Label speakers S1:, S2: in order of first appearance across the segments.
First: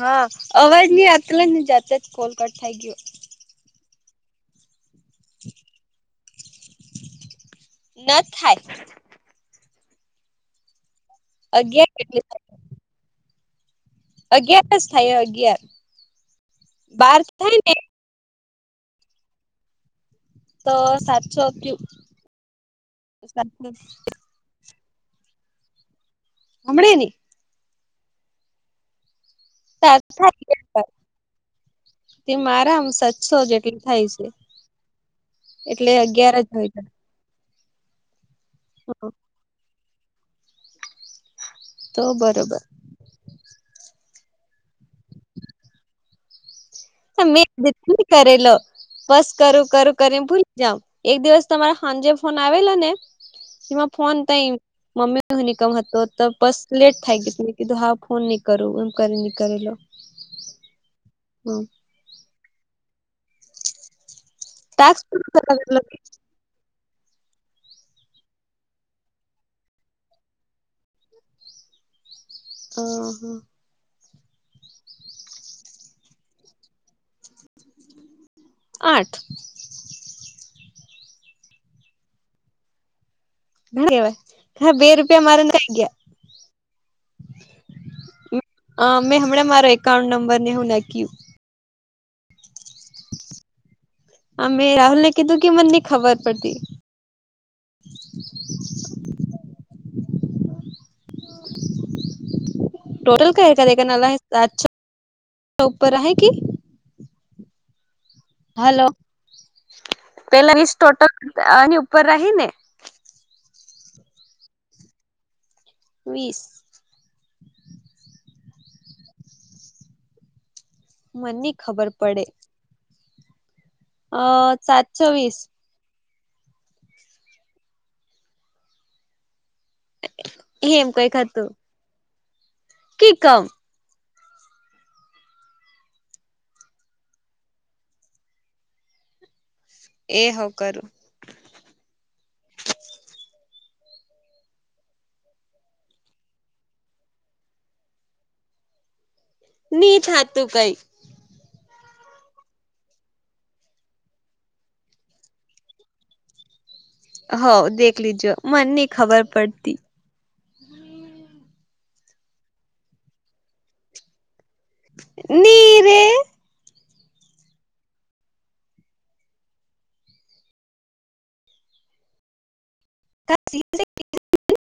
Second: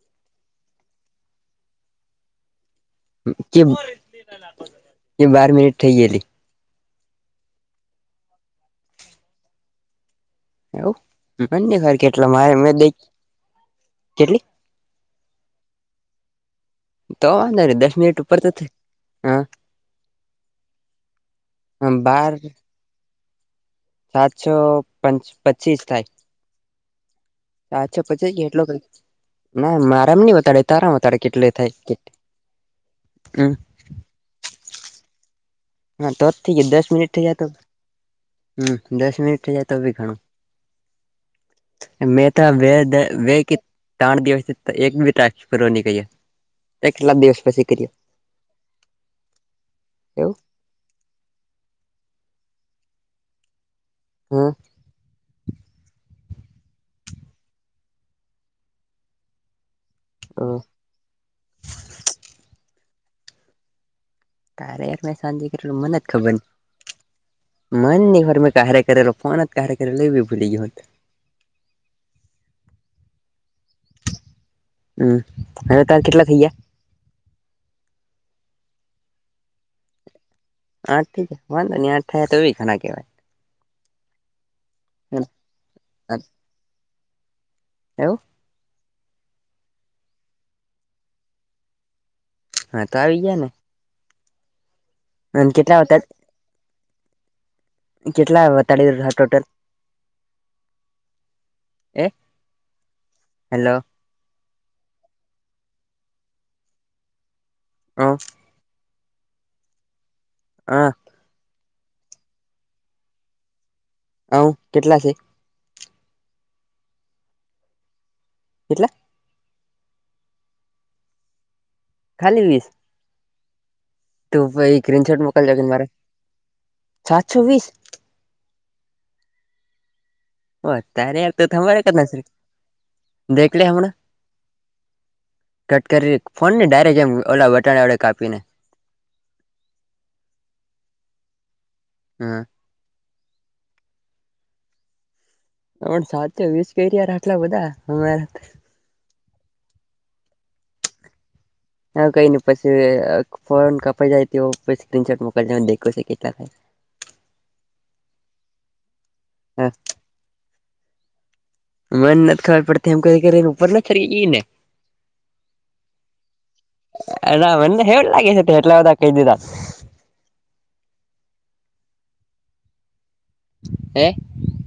S1: હા અવાજ ની આલે ને જાતા જ કોલકાટ થઈ ગયો.
S2: કેમ? બાર મિનિટ થઇ ગયેલી.
S1: ન થાય.
S2: એવું બંને
S1: અગિયાર
S2: ખર
S1: કેટલી
S2: કેટલા મારે મેદ
S1: અગિયાર જ થાય અગિયાર. બાર
S2: તો
S1: થાય
S2: ને દસ મિનિટ ઉપર તો થ, હા.
S1: તો સાતસો કયુ,
S2: બાર
S1: સાતસી.
S2: સાતસો પં પચીસ થાય.
S1: અમળે ની.
S2: હાછ પછી એટલો ના મારામ ની બતાડે તારામાં બતાડે કેટલે થાય કે.
S1: તે મારા આમ સાતસો
S2: હમ્મ.
S1: જેટલી થાય છે. એટલે
S2: હા તો
S1: અગિયાર જ
S2: થઈ ગય
S1: હોય.
S2: દસ મિનિટ તો. હમ્મ, દસ મિનિટ થઈ જાય તો બી ઘણું.
S1: તો
S2: મેં તા
S1: બરોબર
S2: વ વે કે તણ દિવસ થી એક બી ટાસ્ક કર્યો નહીં કહીએ.
S1: મેં [inaudible] કરેલો બસ કરું કરું કરી ને ભૂલી જાવ. એક દિવસ તમારા સાંજે ફોન આવેલો ને એમાં ફોન તઈ
S2: એવું
S1: મમ્મી હું નીકળવા નો હતો તો બસ લેટ થાય ગ્યું તો મેં કીધું હા ફોન નહી કરું એમ કરી નહી કરેલો.
S2: અ.
S1: હમ્મ.
S2: તારે
S1: ટાસ્ક
S2: એકને
S1: પૂરું
S2: શાંતિ
S1: કરવા
S2: કેટલી
S1: મતલબ
S2: મને જ ખબર ને. મન ને ઘર મે કારે કરેલો ફોનતન કા કરેલો એ ભૂલી ગયો હું.
S1: અ હમ્મ.
S2: હમ્મ, હવે તાર કેટલા થઈ ગ્યા?
S1: આઠ.
S2: આઠ થઈ ગ્યા? વાંધો નહીં આઠ થયા તોબી ઘણા કહેવાય.
S1: [unintelligible] બે રૂપિયા મારે નાઈ ગયા.
S2: એવું
S1: અ મેં હમણાં મારા એકાઉન્ટ નંબર ને હું નાક્યું.
S2: હા તો આવી ગ્યા ને?
S1: અમે રાહુલને
S2: અને કેટલા વટા કેટલા વટાડયા ટોટલ? એ
S1: ટોટલ કે
S2: હેલો
S1: કે ના ના આજ છે? ઉપર હહે કે?
S2: હા.
S1: હાલો, પેલા ની
S2: હા
S1: સ્ટોટલ આની ઉપર રહી ને?
S2: હવ, કેટલા છે?
S1: વીસ.
S2: કેટલા?
S1: મન ની ખબર. પડે
S2: ખાલી વિસ
S1: અ
S2: તું ભઇ
S1: સાતસો
S2: સ્ક્રીન શોર્ટ
S1: વીસ
S2: મોકલજે મારે સાતસો વીસ? ઓ
S1: એમ કઈક
S2: ત્યારે તો
S1: હતું
S2: થભવા ના
S1: કે કમ
S2: દેખલે હમણા કટ કરી ફોન ને ડાયરેક્ટ એમ ઓલા [inaudible] કાપી ને. [inaudible]
S1: એ હો કરું.
S2: હમ. હમ સાત વીસ કેરાર આટલા બધા અમા.
S1: ની થાતું કઈ.
S2: હા કઈ ન પછી ફોન કપાઈ જાય તો સ્ક્રીનશોટ મોકલ જો નેદેખવું છે કેટલા થયા.
S1: હ દેખ લીજો મન ની ખબર
S2: હા
S1: પડતી.
S2: મન નથ ખબર પડતી એમ કરી કરી ને ઉપર નથ ખરી ગઈ ને?
S1: નીરેે.
S2: અદ મને હ લાગે સ એટલા બધા કઈ દીધા. હે
S1: [unintelligible]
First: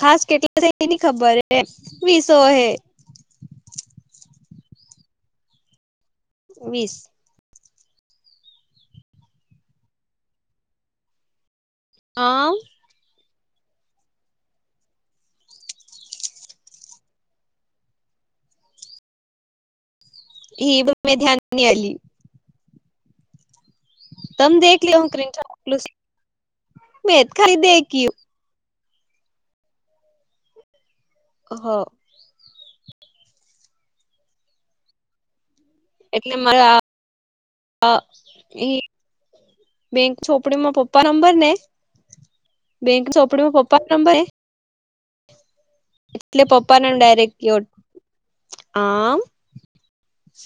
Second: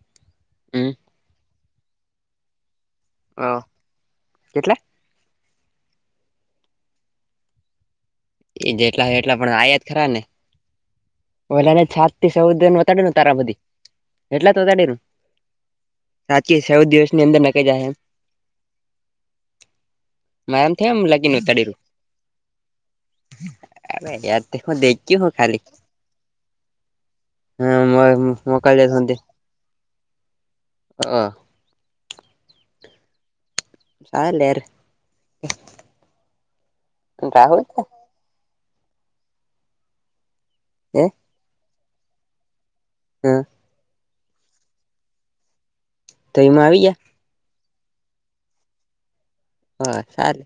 S1: ખાસ કેટલા થ
S2: હમ
S1: એની ખબર વિસો હે.
S2: હ કેટલે?
S1: વીસ.
S2: એ જેટલા એટલા પણ આયા તો ખરા ને? લાને છત થી
S1: હા
S2: સૌદનેતાડી [unintelligible] તારા બધી એટલા વતાડી [inaudible] રાજકીય ચૌદ દિવસની અંદર નખાઇ છે મારામ
S1: ઈ
S2: થ એમ
S1: મેં
S2: લાગીને
S1: ધ્યાન ની
S2: તળેરું. [unintelligible]
S1: આલી તમે
S2: તે હું
S1: દેખ
S2: દેખ્યું હું ખાલી
S1: [inaudible] લ હ [inaudible]
S2: હા [inaudible] હા.
S1: હા.
S2: આ લેર
S1: એટલે મારા
S2: [unintelligible] [inaudible]
S1: એ બેંક છોપડીમાં
S2: હે
S1: પપ્પા નંબર ને બેંક
S2: હા
S1: ચોંપડીમાં પપ્પા નંબર
S2: તો
S1: એટલે
S2: એમાં આવી
S1: પપ્પાને ડાયરેક્ટ આ
S2: હ [inaudible]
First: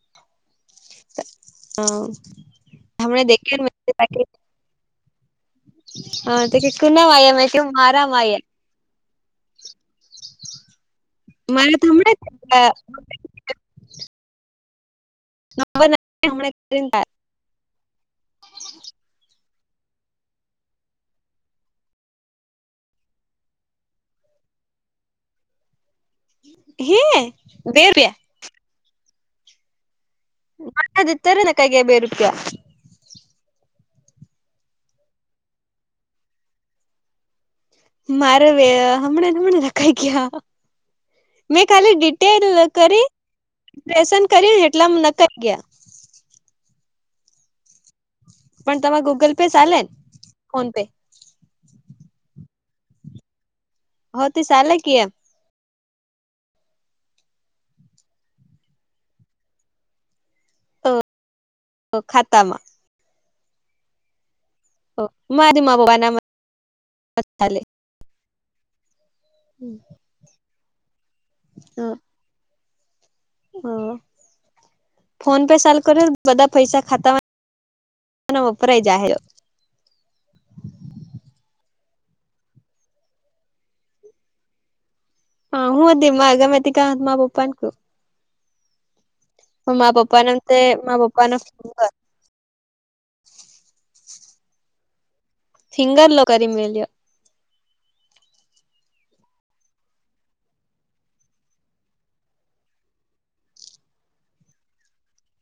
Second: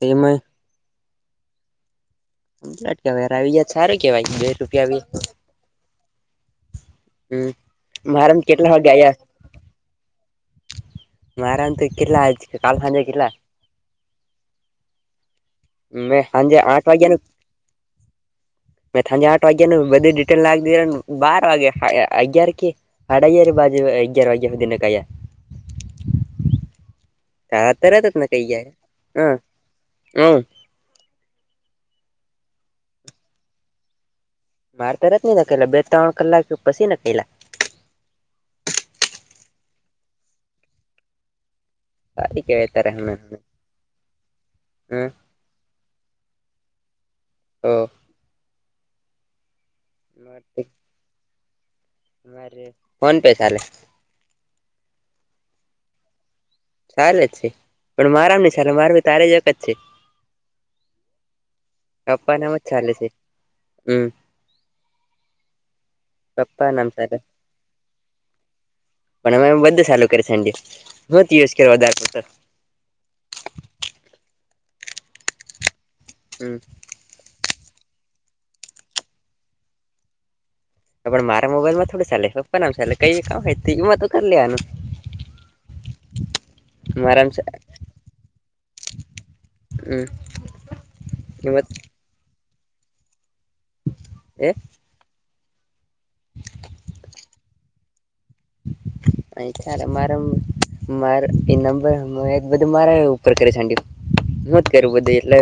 S2: એમાં
S1: હ.
S2: કેવાય આવી જત સારું કેવાય બે રૂપિયા
S1: હા તો કે કુનામાં આયા મેં કીધું મારામાં આયા.
S2: [inaudible] [unintelligible]
S1: મારે
S2: મારાંત
S1: તો હમણાં
S2: કલા [unintelligible] [inaudible] મે સાંજે આઠ વાગ્યાના મેં તાજ આઠ વાગ્યાેનું બધી ડિટેલ લાગી બાર વાગે અગિયાર કે સાડા અગયાર વાજે અગિયાર વાગ્યા દિ કહીયા.
S1: હે?
S2: તારત તરત જ
S1: રૂપિયા
S2: ને કઈ જયાર હ હમ
S1: મ દ [unintelligible] તારેના કઈ ગ બેરક [inaudible]
S2: માર તો તરત નાખેલા બે ત્રણ કલાક પછી નાખેલા
S1: મારે વ હમણાં હમણા રખાઈ ગયા. મેં ખાલી
S2: સારી
S1: ડિટેલ
S2: કેવાય તારે હમણાં
S1: કરીેશન કર્યું જેટલા
S2: હમ
S1: નક ગયા.
S2: હ.
S1: પણ તમાં ગૂગલ પે ચાલે ને ફોન પે?
S2: મારે ફોન પે ચાલે.
S1: હ તે ચાલે કે એમ
S2: ચાલે જ છે પણ મારામ નહી ચાલે માર ભી તારે જ જ છે. પપ્પા નામ
S1: ખાતામાં
S2: જ ચાલે છે હમ.
S1: મારી મા
S2: પપ્પા નામ સારા
S1: બાપાનાાલે [unintelligible]
S2: પણ અમે બધું સારું કર યુઝ કર વધારે
S1: ઓ ફોન પે ચાલ કરે બધા
S2: હમ
S1: પૈસા ખાતા વપરાય જહે
S2: પણ મારા મોબાઈલમાં થોડું ચાલે પપ્પા નામ ચાલે કઈ કામ હોય એમાં તો કરી લેવાનું.
S1: હા હું દી મા આગમેથીકા [unintelligible] મા
S2: મારામ
S1: પપા ક [inaudible] હ મા
S2: હમ
S1: પપ્પા નામ તે પપ્પા ના ફ [inaudible]
S2: એ [unintelligible]
S1: ફિંગર લો કરી મળ મેલ્યા્યો [inaudible]
S2: અ ત્યારે મારે મારે એ નંબર બધું મારા ઉપર કરે છેંડ હું જ કરું બધું એટલે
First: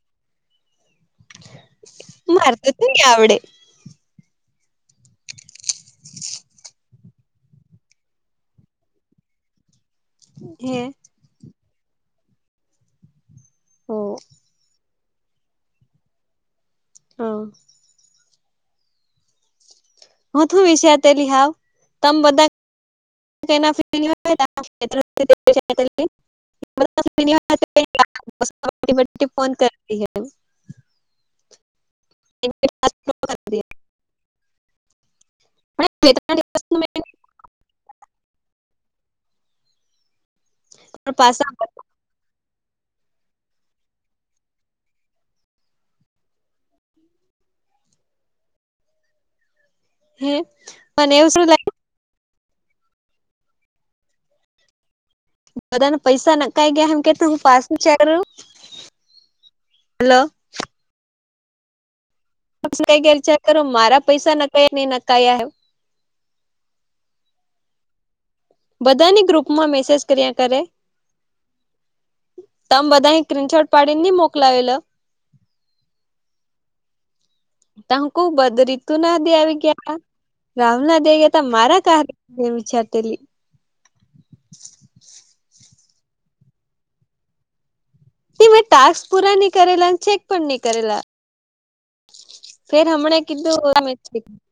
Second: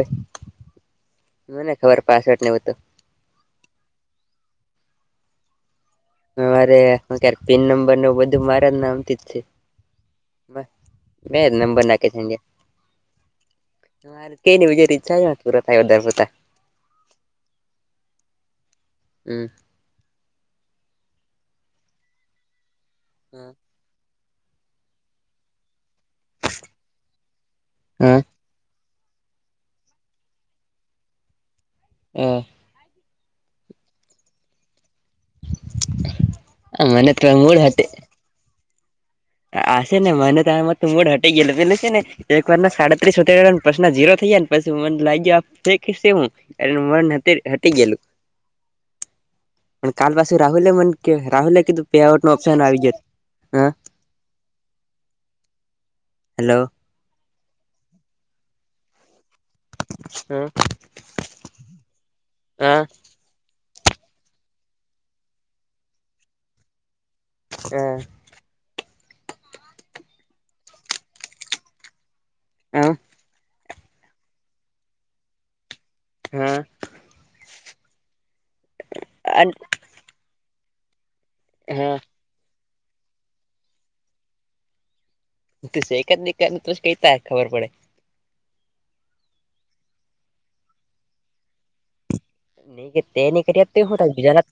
S2: મને ખબર પાસવર્ડને
S1: મારે
S2: બધું
S1: તો આવડે
S2: મારે પિન નંબર ન બધું મારા નામથીજ છે
S1: હે
S2: બે જ નંબર નાખે છેજરે
S1: ઓ
S2: કેનીજ ઈચ્છ પૂરો થાય ઉધર પતા
S1: હા
S2: હમ
S1: હું શું વિશે અત લહાવ તમ બધા ફોન કરતી હ
S2: હમ હ મનેત્ર મૂળાતે આશે ને મને ત મ તું મો હટે
S1: પાસા
S2: ગેેલે છે ને એક વાર ના સાડત્રીસ ઉતને પ્રશ્ન ઝીરો થઈાય ને પછી મને લાગ્યો હું અ મ હટી ગયેલું પણ કાલ પાછ
S1: હે
S2: રાહુલે મને
S1: એવું શું
S2: રાહુલે
S1: લાગે
S2: કીધું પેઆઉટ નો ઓપ્શન આવી જત હ
S1: બધાને પૈસા
S2: હેલો
S1: નકાઈ ગયા એમ કેતો હું પાસ ચાર રહું હલો
S2: હા હા
S1: કઈ ગય ચાર કરો મારા પૈસા નકાઈ ન ન કઈ
S2: હ
S1: બધાની ગ્રુપ માં મેસેજ કર્યા કરે તમ
S2: હા
S1: બધા ક્રીનશોટ પાડીને નહી મોકલાવેલો
S2: હા
S1: ત હું ક બધ રતુ ના દે આવી ગયા રાહુલ ના દે ગયા ત મારા ક
S2: હા હા
S1: ન વિચારતીલી
S2: એક જ દકને કઈતા ખબર પડે
S1: તે મેં ટાસ્ક પૂરા નહી કરેલા અને ચેક પણ નહી કરેલા ફેર
S2: નહી
S1: હમણાં કીધું
S2: નહીં હું બીજાના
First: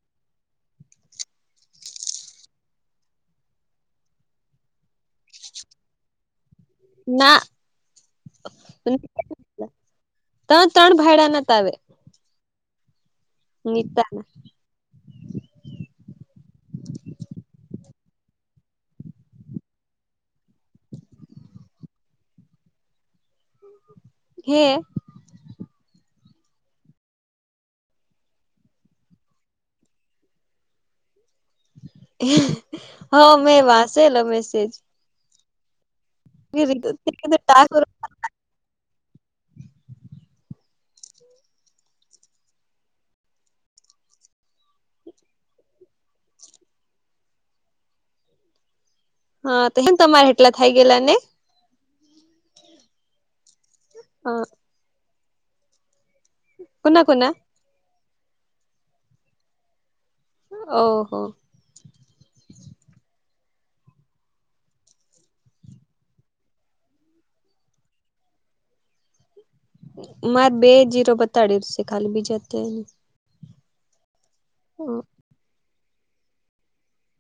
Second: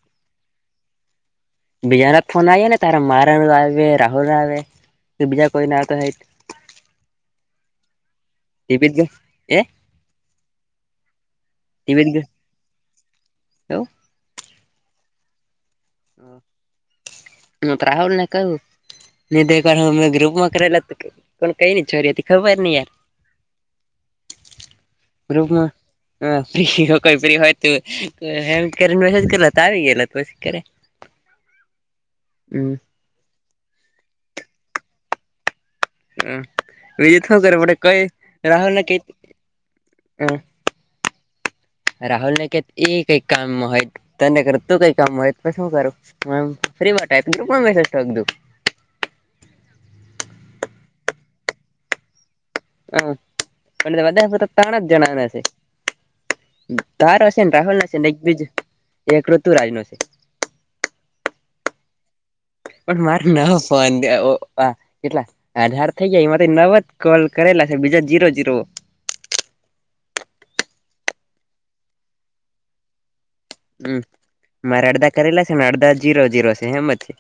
S2: બીજારના ફોન આવી ને તારા મારાાણ આવે રાહુલ આવે બીજા કોઈને આવતા નહીં
S1: ના
S2: ટીપી જ ગયો એ
S1: તમે ત્રણ ભાઈડાના ત આવે
S2: ટવીિન કે
S1: તા
S2: હું રાહુલ ને કહું ધ હમે ગ્રુપમાં કરેલા કોણ કઈ ન છોરી હતી ખબર ન યાર
S1: હે
S2: [unintelligible] હ ફ્રી કોઈ ફ્રી હોય તોમ કરીસેજ કર લ તો આવી ગે તોી કર
S1: હા મેં વાંસેલો મેસેજ
S2: હ રીજ શું કરે પડ કઈ [inaudible] રાહુલના કે રાહુલ નને કે એ એક કામ હોય. તને કર તું કઈ કામ હોય શું કરું ફ મેસેજ
S1: હા તો એમ તમારે એટલા થઈ ગયેલા ને
S2: હ અને વધા ત્રણા જ જણાના છે.
S1: કોના
S2: તારો
S1: કોના
S2: છે ને રાહુલ ન છે ને એકબીજ એક ઋતુરાજ નો છે.
S1: ઓહો
S2: પણ મારે ના ફોન દેવો આ કેટલા અઢાર થઇ જાય એમાંથી નવ જ કોલ કરેલા છે બીજા જીરો જીરો.
S1: મારે બે જીરો બતાડ છે ખાલી બીજા તેને
S2: હમ મારે અડધા કરેલા છે ને અડધા જીરો જીરો છે હેમ જ છે.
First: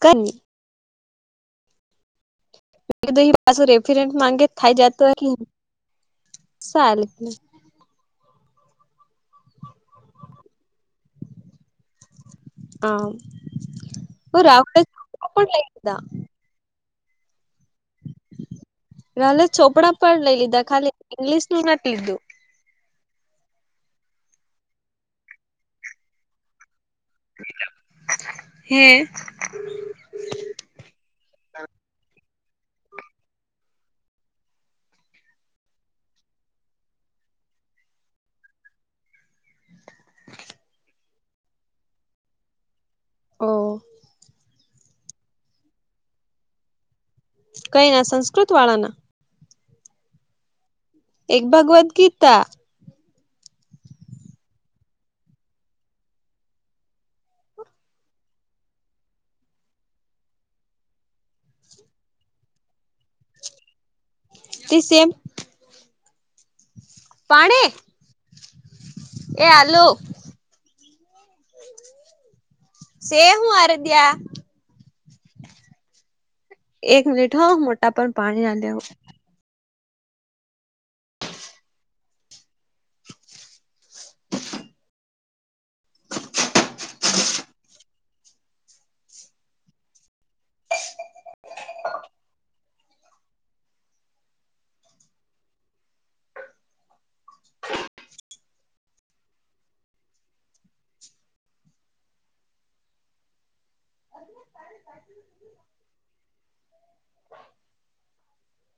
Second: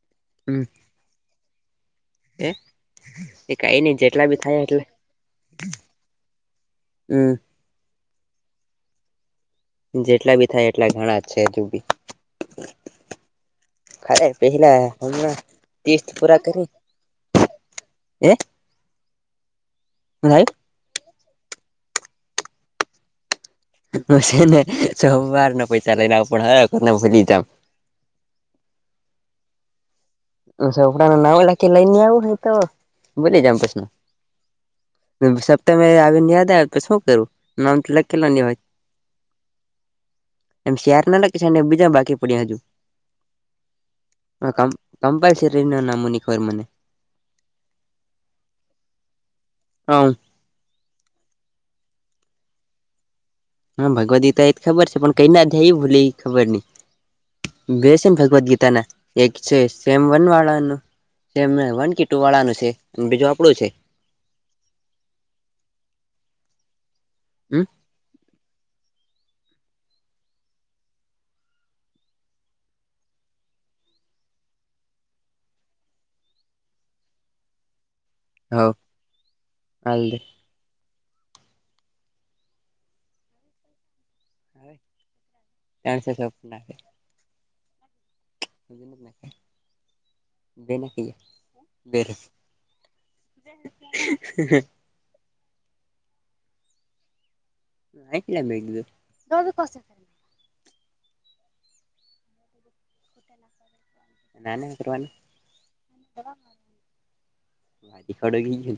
S1: કરીની [inaudible]
S2: હમ એક એ
S1: પાછું
S2: કઈ ન‌ઇ
S1: રેફરન્સ
S2: જેટલા બી
S1: માંગે
S2: થાય એટલે
S1: જતો સારું હ
S2: હમ જેટલા બી થાય એટલા ઘણા છે કયો કી ખરે
S1: હું રાહુલ
S2: પેલા
S1: પણ
S2: હમણાં
S1: લઈ લીધા
S2: તીશ પૂરા કરી. એ
S1: એલે ચોપડા પણ લઈ લીધા ખાલી ઇંગ્લિશ નું નથી લીધું.
S2: હું છે ને સવાર ના પૈસા લઈ લ આવ પણ હને ભૂલી જામ
S1: હે
S2: ચોપડા માં નામ લખી લઈ ને આવું હ તો ભુલી જાવ સપ્તામે આવી ને યાદ આવે તો શું કરું નામ તો લખેલો નહી હોય. એમ શ્યાાર ના લખી છેને બીજા બાકી પડ્યા હજુ
S1: ઓ
S2: હ કમ કંપલ્સરી ન ના મુનિકર મને
S1: કઈ ના સંસ્કૃત વાળા ના
S2: હા
S1: એક ભગવદ્ ગીતા
S2: હા ભગવદ ગીતા એ ખબર છે પણ કઈ અધ્યાય એ ભૂલે ખબર નઈ. બે છે ભગવદ ગીતાના એક છે સ્વ વન વાળાનું જેમને વન ક ટુ વાળાનું છે બીજું આપણું છે.
S1: તિ સેમ
S2: હમ
S1: પાણી એ આલુ સેવું આરધ્યા? એક મિનિટ હો મોટાપ પાણી આ
S2: હલ્દ [inaudible]
S1: [unintelligible]
S2: એનસ સોપના [inaudible] બજ ન [inaudible] બેનાખીએ બે [inaudible] એટલે મેં કીધું નાના કરવાનું વારી ખડો ગઈ છે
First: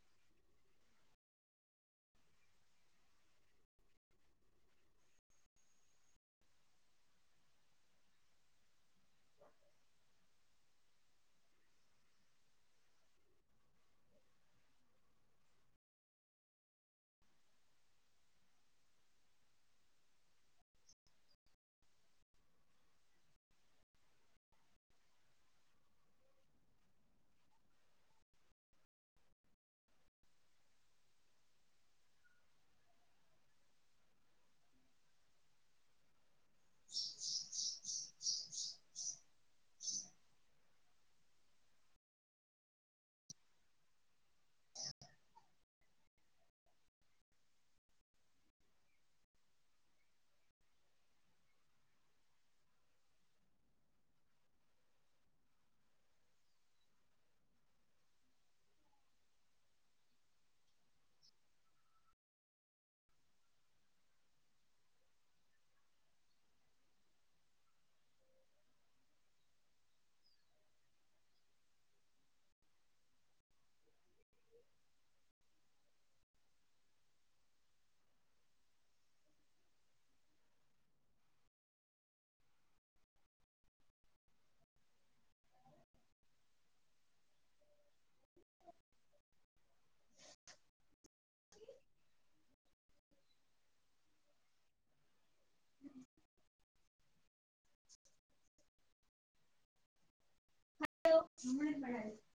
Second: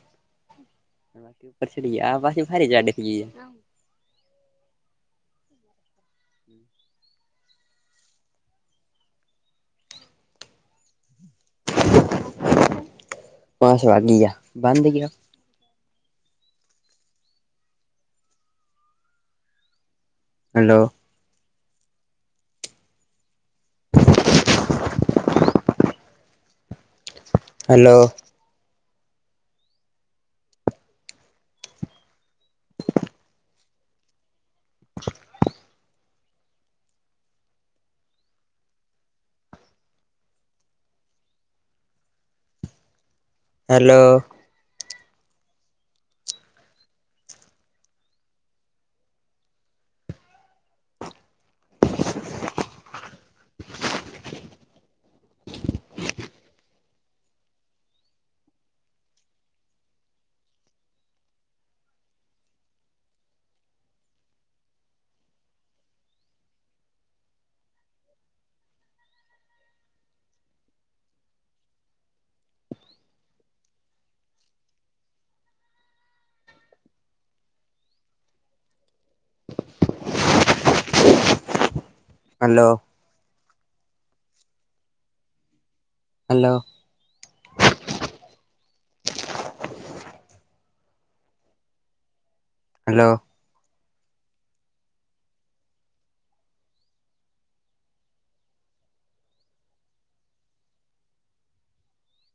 S2: કી ઉપર ચડીએ આ વાસી ભારે જાડેખએ [inaudible] હમ પાસ વા ગીયા બંધ ગયા? Hello! Hello! [unintelligible]
S1: [unintelligible]
S2: Hello, [unintelligible] hello! Hello, hello,
S1: હ [inaudible]